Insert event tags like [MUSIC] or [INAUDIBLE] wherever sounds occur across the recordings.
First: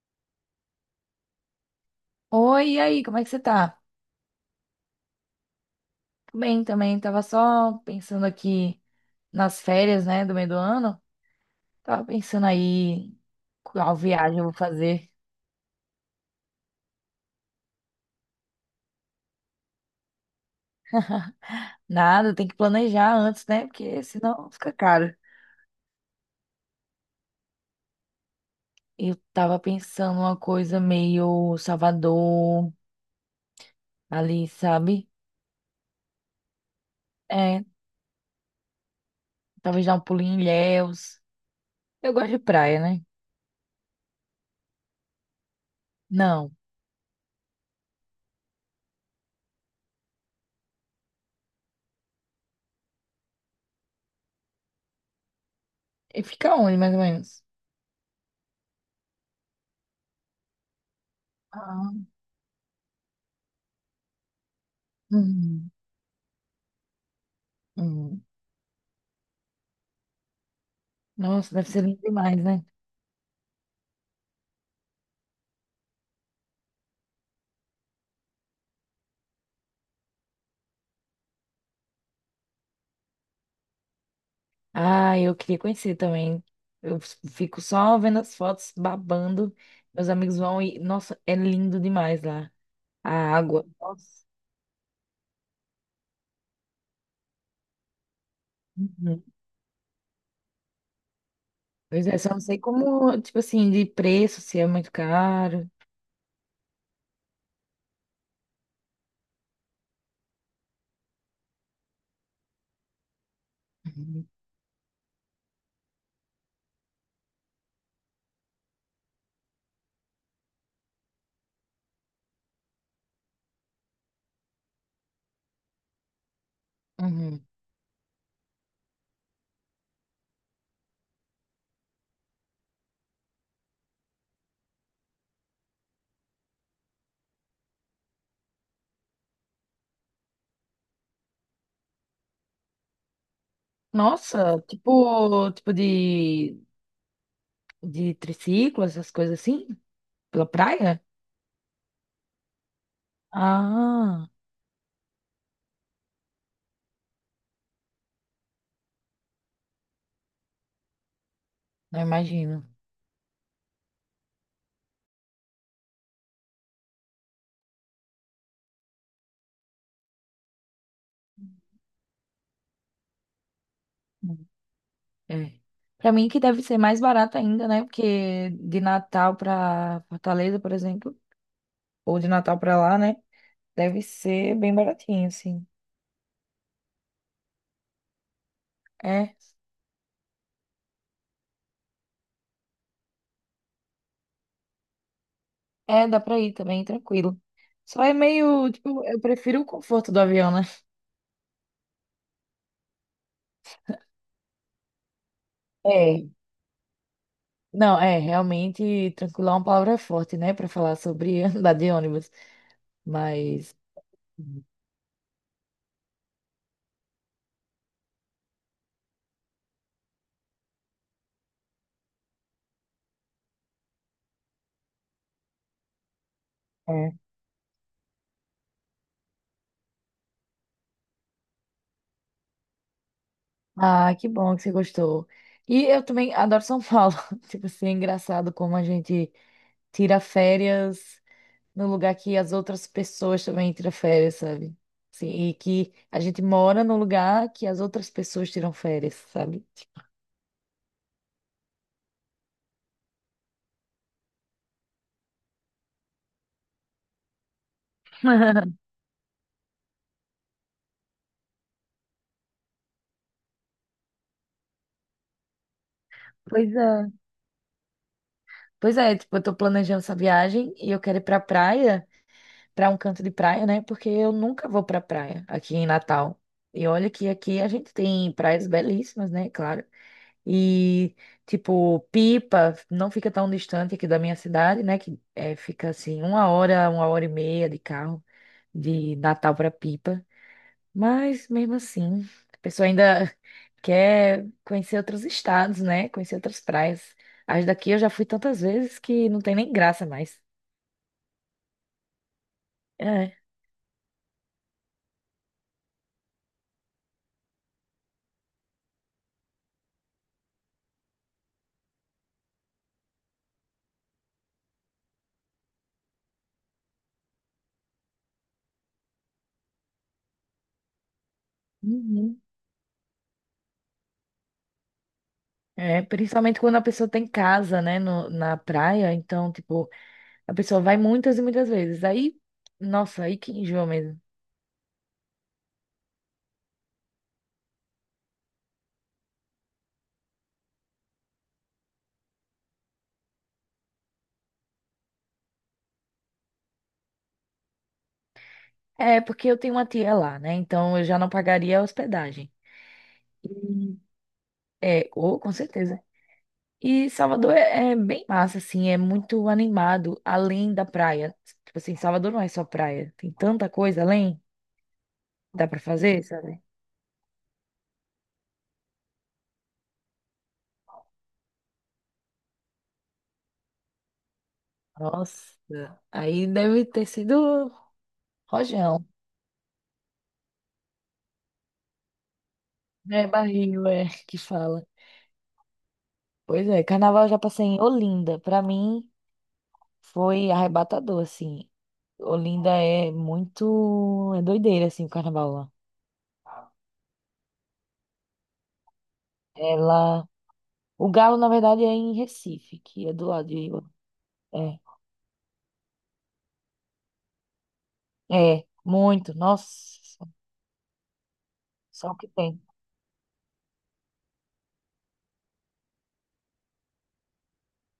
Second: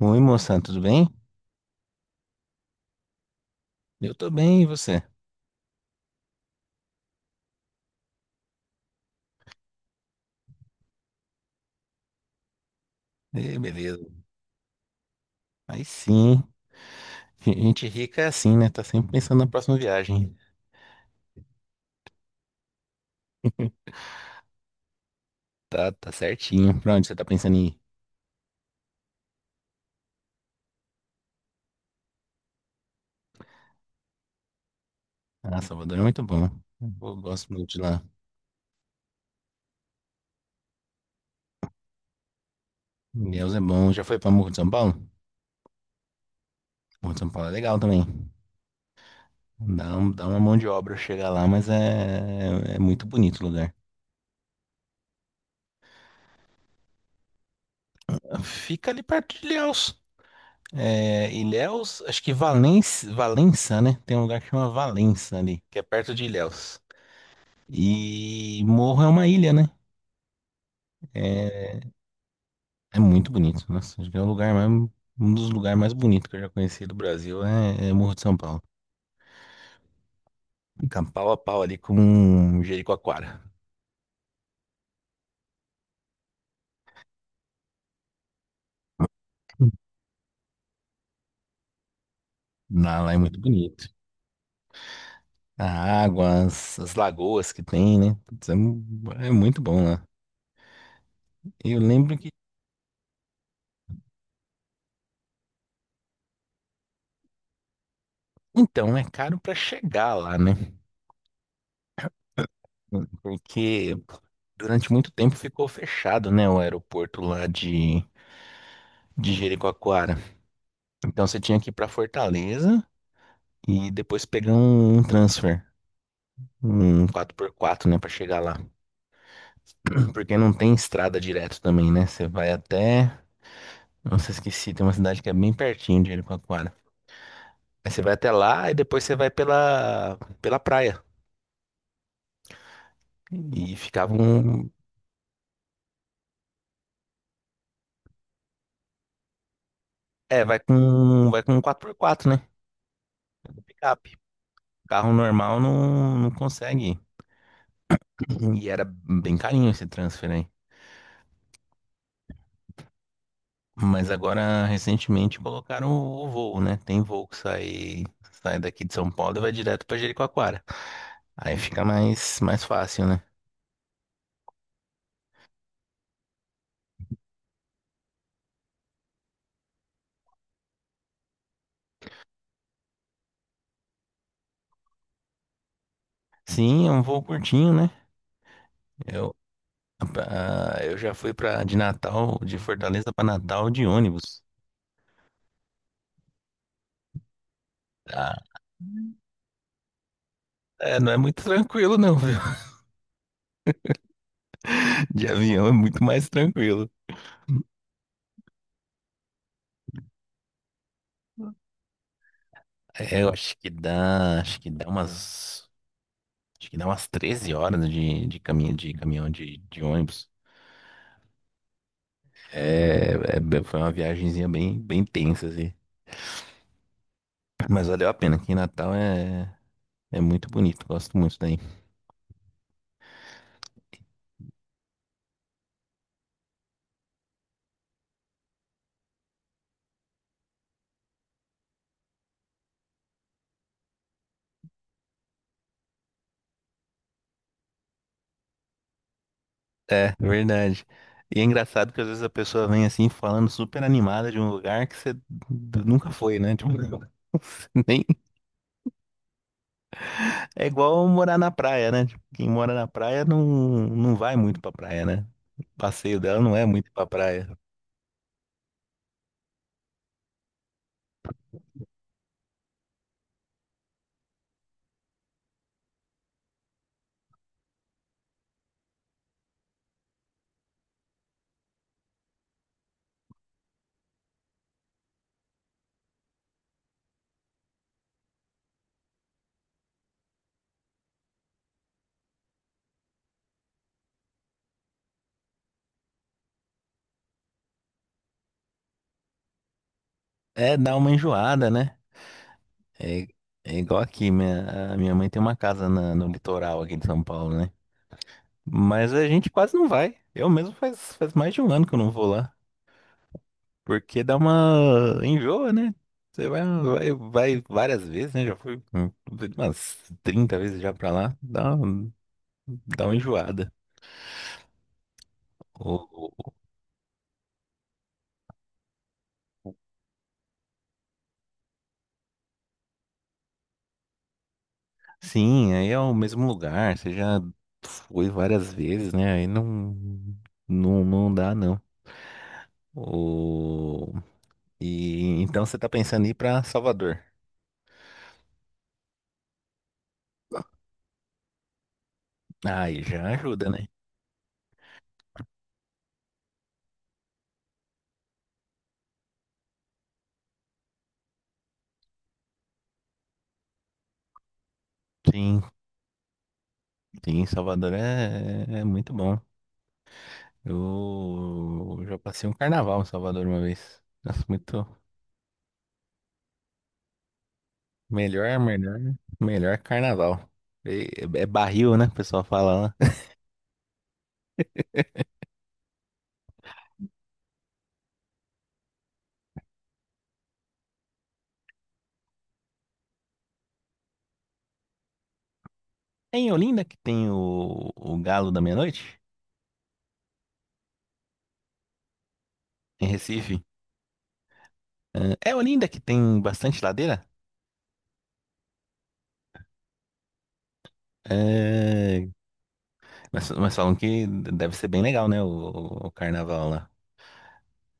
Oi, moça, tudo bem? Oi, e aí, como é que você tá? Eu tô bem, e você? Tô bem, também, tava só pensando aqui nas férias, né, do meio do ano. Tava pensando aí Ê, qual beleza. viagem eu vou fazer. Aí sim, gente rica é assim, né? Tá sempre pensando na próxima viagem. Nada, tem que planejar antes, né, porque senão fica caro. Tá, tá certinho. Pra onde você tá pensando em ir? Eu tava pensando uma coisa meio Salvador, ali, sabe? Ah, Salvador é muito bom. Eu gosto É, muito de lá. talvez dar um pulinho em Ilhéus. Eu gosto de praia, né? Deus é bom. Já foi pra Morro de São Paulo? Não. Morro de São Paulo é legal também. Dá uma mão de obra chegar lá, mas é muito bonito o lugar. E fica onde, mais ou menos? Fica ali perto de Ilhéus. É, Ah, Ilhéus, acho que Valença, Valença, né? Tem um lugar que chama Valença ali, hum, que é perto de Ilhéus. hum. E Morro é uma ilha, né? Nossa, deve É, ser lindo demais, né? é muito bonito. Nossa, acho que é o lugar mais, um dos lugares mais bonitos que eu já conheci do Brasil é Morro de São Paulo. Fica pau a pau ali com Jericoacoara. Ah, eu queria conhecer também. Eu fico só vendo as fotos, babando. Meus amigos vão e, nossa, é lindo demais lá. Lá, A lá é muito água. bonito. Nossa. A água, as lagoas que tem, né? Putz, é, mu- Uhum. é muito bom lá. Eu Pois lembro é, que. só não sei como, tipo assim, de preço, se é muito caro. Então, é caro pra chegar lá, né? Porque Uhum. durante muito tempo ficou fechado, né? O aeroporto lá de Jericoacoara. Então você tinha que ir pra Fortaleza, e depois pegar um transfer, um quatro Uhum. por quatro né, pra chegar lá. [CLEARS THROAT] Porque não tem estrada direto também, né? Você vai até, não nossa, esqueci, tem uma cidade que é bem pertinho de Jericoacoara. Aí você vai até lá e depois você vai pela praia. E Nossa, tipo de triciclo, essas coisas assim, pela vai praia? com vai com um 4x4, né? Do Picape. Ah, Carro normal não, não consegue ir. E era bem carinho esse transfer aí. não imagino. Mas agora, recentemente, colocaram o voo, né? Tem voo que sai daqui de São Paulo e vai direto pra Jericoacoara. Aí fica mais fácil, né? Uhum. É. Pra mim que deve ser mais barato ainda, né? Porque de Natal pra Fortaleza, por exemplo, ou de Natal pra lá, né? Deve ser bem baratinho, assim. Sim, é um voo curtinho, né? Eu, É, eu já fui de Natal, de Fortaleza pra Natal de ônibus. é, dá pra ir também, tranquilo. Só é Ah, meio, tipo, eu prefiro o conforto do avião, né? é, não é muito tranquilo, não, viu? [LAUGHS] De avião é muito É, mais tranquilo. não, é, realmente, tranquilo é uma palavra forte, né, pra falar sobre [LAUGHS] andar de ônibus, É, eu mas... acho que dá umas 13 horas de caminho, de ônibus. É, foi uma viagenzinha bem tensa, assim. É. Mas valeu a pena. Aqui em Natal é muito bonito. Gosto muito daí. Ah, que bom que você gostou. E eu também adoro São Paulo. [LAUGHS] Tipo assim, é engraçado como a gente tira férias no lugar que as outras pessoas também tiram férias, sabe? Sim, e que a gente mora no lugar que as outras pessoas tiram férias, sabe? É, verdade. E é engraçado que às vezes a pessoa vem assim falando super animada de um lugar que você nunca foi, né? Tipo, [LAUGHS] nem. [LAUGHS] É igual morar na praia, né? Tipo, quem mora na praia não, não vai muito pra praia, né? O passeio dela não é Pois muito pra é. praia. Pois é, tipo, eu tô planejando essa viagem e eu quero ir pra praia, pra um canto de praia, né? Porque eu nunca vou pra praia aqui em Natal. E olha que aqui a gente tem praias belíssimas, né? Claro. E, tipo, Pipa não fica tão distante aqui da minha cidade, né? Que é, fica assim, uma hora e meia de carro de Natal para Pipa. Mas mesmo assim, a pessoa ainda [LAUGHS] quer conhecer outros estados, né? Conhecer outras praias. As daqui eu já fui tantas vezes que não tem nem graça mais. É, dá uma enjoada, né? É, É. é igual aqui, a minha mãe tem uma casa no litoral aqui de São Paulo, né? Mas a gente quase não vai. Eu mesmo faz mais de um ano que eu não vou lá. Porque dá uma enjoa, né? Você vai várias vezes, né? Já fui umas 30 vezes já pra lá. Dá, um- Uhum. dá uma enjoada. É, o- o- principalmente quando a pessoa tem casa, né, na praia, então, tipo, a pessoa vai muitas e muitas vezes. Aí, nossa, aí que enjoa mesmo. Sim, aí é o mesmo lugar. Você já foi várias vezes, né? Aí não, não, não dá, não. O... E então você tá pensando em ir pra Salvador. É, porque eu tenho uma tia lá, né? Então eu já não pagaria a hospedagem. Ah, aí já ajuda, né? E- É, ou com certeza. E Salvador é bem massa, assim, é muito animado, além da praia. Tipo assim, Salvador não é só praia, tem tanta coisa além, Sim, dá pra fazer, sabe? sim, Salvador é muito bom. Eu já passei um carnaval em Salvador uma vez. Nossa, muito Nossa, aí deve ter sido melhor, melhor, rojão, melhor carnaval. E- é barril, né? O pessoal fala lá. né? Barril, é, que fala. Pois é, carnaval eu já passei em Olinda. Pra mim foi arrebatador, assim. Olinda é muito. É doideira, assim, o carnaval lá. É em Olinda que tem o Galo da Meia-Noite? Ela. O Galo, na verdade, é em Recife, que Em é do lado Recife? de. É, É Olinda que tem bastante ladeira? é, muito. Nossa, só o É, que tem. mas falam que deve ser bem legal, né? O carnaval lá.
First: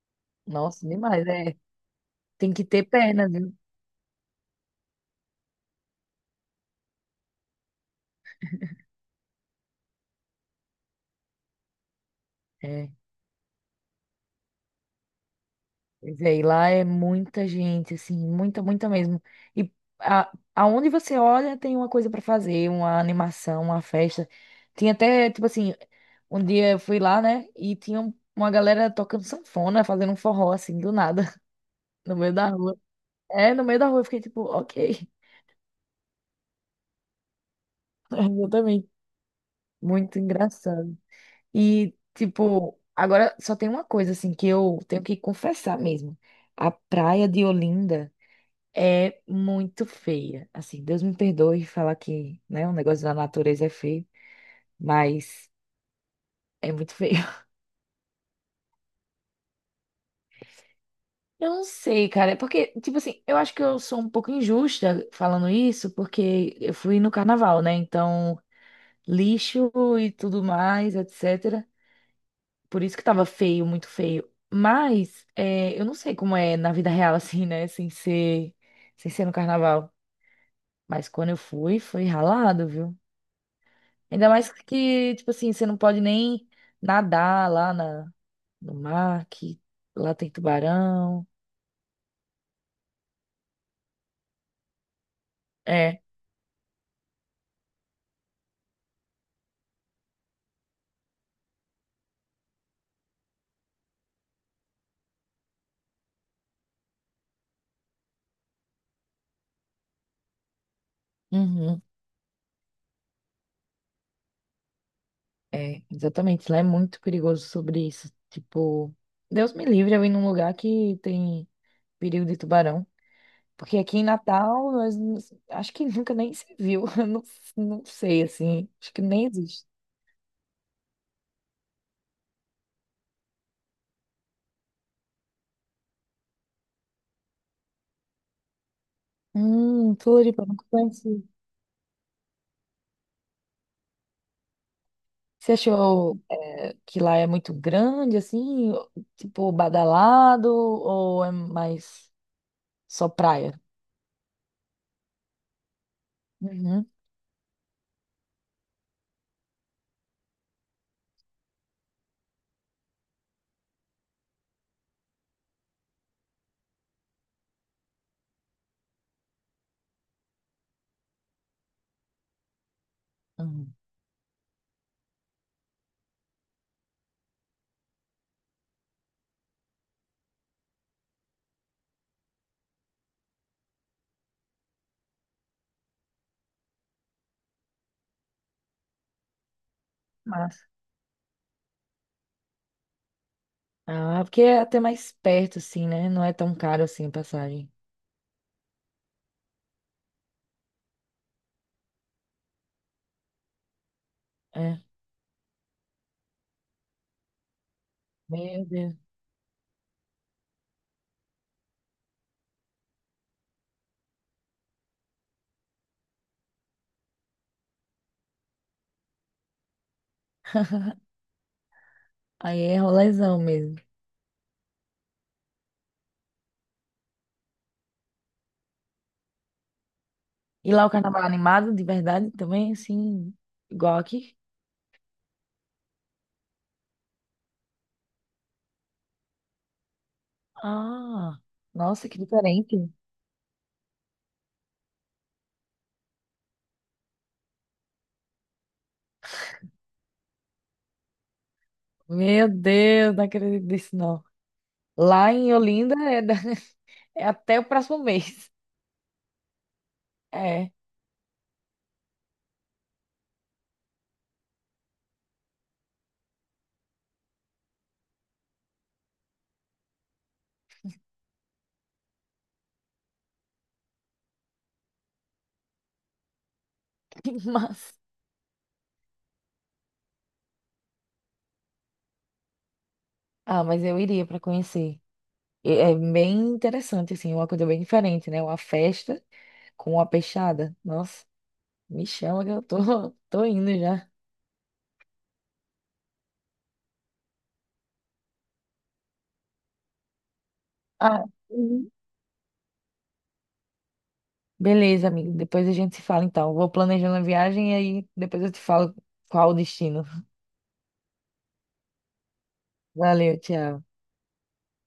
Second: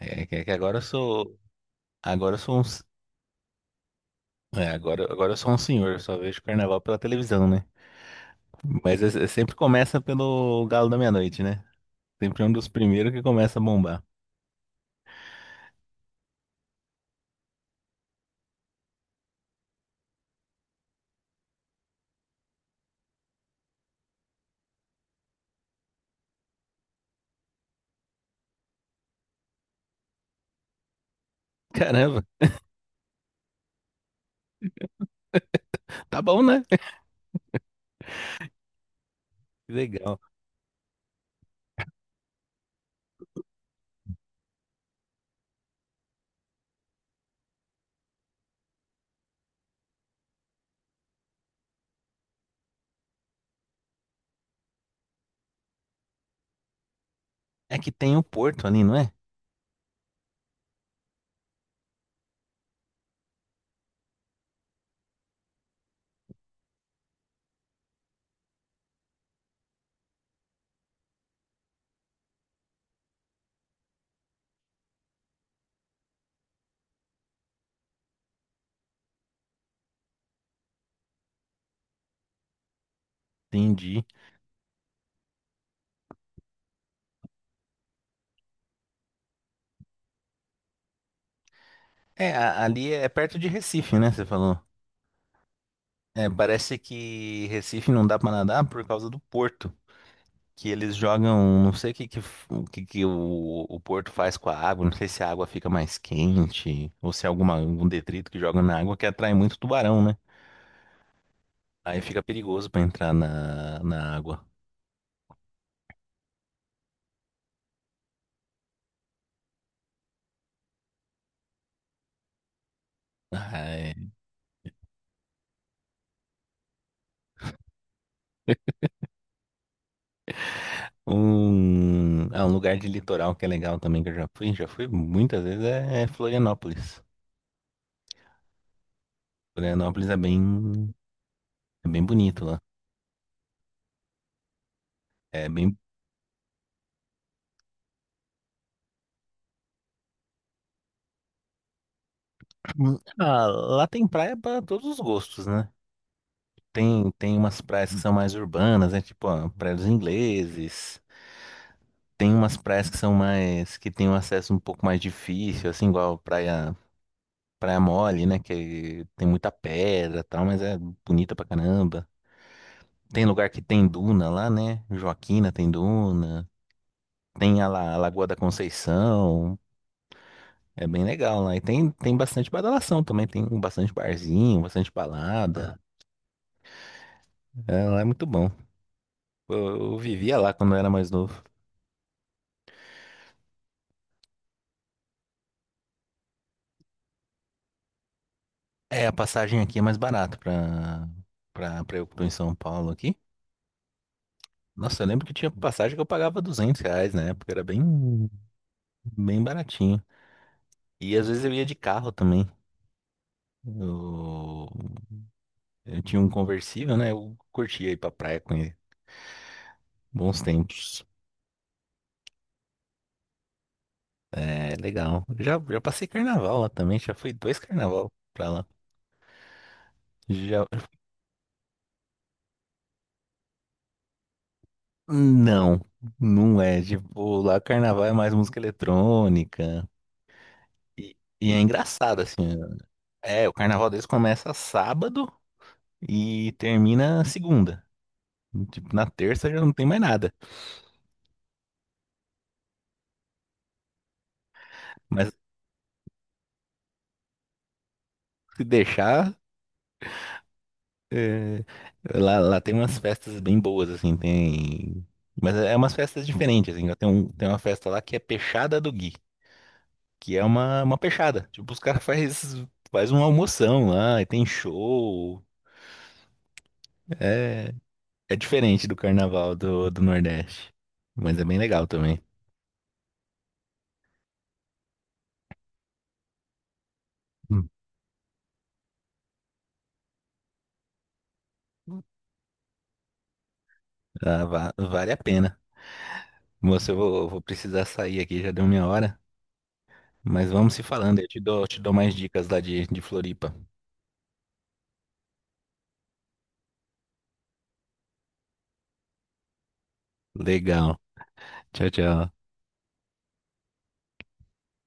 É que agora eu Nossa, demais. sou. É, Agora eu tem sou que ter perna, viu? Um senhor, só vejo carnaval pela televisão, né? Mas é sempre começa pelo Galo da Meia-Noite, né? Sempre é um dos É. primeiros que começa a bombar. Pois é, e lá é muita gente, assim, muita, muita mesmo. E aonde você olha, tem uma coisa pra fazer, uma animação, uma festa. Tinha até, tipo assim, um dia eu fui lá, né? E tinha uma galera tocando sanfona, fazendo um forró, assim, do nada, [LAUGHS] [LAUGHS] no Caramba, meio da rua. É, no meio da rua, eu fiquei tipo, ok. tá bom, né? [LAUGHS] Eu também. Que Muito legal. engraçado. E, tipo, agora só tem uma coisa, assim, que eu tenho que confessar mesmo. A praia de Olinda é muito feia. Assim, Deus me perdoe falar que, né, um negócio da natureza é feio, mas é muito feio. [LAUGHS] É que tem o Porto ali, não é? Eu não sei, cara. É porque, tipo assim, eu acho que eu sou um pouco injusta falando isso, porque eu fui no carnaval, né? Então, lixo e tudo mais, etc. Por isso que tava feio, muito feio. Mas é, eu não sei como é na vida real, [LAUGHS] assim, né? Sem ser no carnaval. Mas quando eu fui, foi ralado, viu? Entendi. Ainda mais que, tipo assim, você não pode nem nadar lá no mar, que lá tem tubarão. É, ali é perto de Recife, né? Você falou. É, É, parece que Recife não dá pra nadar por causa do Porto. Que eles jogam, não sei o que, que, o, que, que o Porto faz com a água, não sei se a água fica mais quente ou se é algum detrito que joga na água que atrai muito tubarão, né? uhum, Aí fica perigoso pra entrar na água. é, exatamente. Lá é muito perigoso sobre isso. Tipo, Deus me livre eu ir num lugar que tem perigo de tubarão. Ah, Porque é. aqui em Natal, acho que nunca nem se viu. [LAUGHS] Eu não, não sei, assim. Acho que nem existe. Um lugar de litoral que é legal também, que eu já fui muitas vezes, é Florianópolis. Florianópolis é Floripa, nunca bem, conheci. é bem bonito lá. É Você bem. achou que lá é muito grande, assim? Tipo, badalado? Ou é mais [CLEARS THROAT] só Ah, praia? lá tem praia pra todos os gostos, né? Uhum. Tem umas praias que são mais urbanas, né? Tipo, ó, Praia dos Ingleses. Tem umas praias que são mais, que tem um acesso um pouco mais difícil, assim, igual Praia Mole, né? Que tem muita pedra e tal, mas é bonita pra caramba. Tem lugar que Uhum. tem duna lá, né? Joaquina tem duna. Tem a Lagoa da Conceição. É bem legal lá. E tem bastante badalação também. Tem bastante barzinho, bastante balada. É, lá é muito bom. Eu vivia lá Massa. quando eu era mais novo. Ah, porque é até mais perto, assim, né? Não é tão caro assim a passagem. É, a passagem aqui é mais barata pra eu que tô em São Paulo aqui. É. Nossa, eu lembro que tinha passagem que eu pagava R$ 200 na época, era bem, Meu Deus. bem baratinho. E às vezes eu ia de carro também. Eu, eu tinha um conversível, né? Eu curtia ir pra praia com ele. Bons tempos. Aí é rolezão mesmo. É legal. Já passei carnaval lá também, já fui dois carnaval pra lá. Já... E lá o carnaval é animado, de verdade, também, assim, igual aqui? Não, não é. Tipo, lá carnaval é mais música eletrônica. E, Ah, e é nossa, que engraçado, assim. diferente. É, o carnaval deles começa sábado e termina segunda. Tipo, na terça já não tem mais nada. Meu Deus, não acredito nisso, não. Lá Mas em Olinda é, [LAUGHS] é até o próximo mês. se deixar, É, é, lá tem umas festas bem boas, assim, tem. Mas é umas festas diferentes, assim. Tem uma festa lá que é Peixada do Gui, que é uma peixada. Tipo, os caras [LAUGHS] faz uma almoção lá e tem show. [LAUGHS] É, mas... é diferente do carnaval do Nordeste. Mas é bem legal também. Ah, mas eu iria para conhecer. E é bem interessante, assim, uma coisa Hum. bem diferente, né? Uma festa com uma peixada. Nossa, me chama que eu tô, [LAUGHS] tô indo já. Ah, vale a pena. Moça, eu vou, precisar sair aqui, já deu minha hora. Mas vamos se falando, Ah, eu te dou, te uhum, dou mais dicas lá de Floripa. beleza, amigo. Depois a gente se fala, então. Vou planejando a viagem e aí depois eu te falo qual o destino. Legal. Tchau, tchau. Valeu, tchau.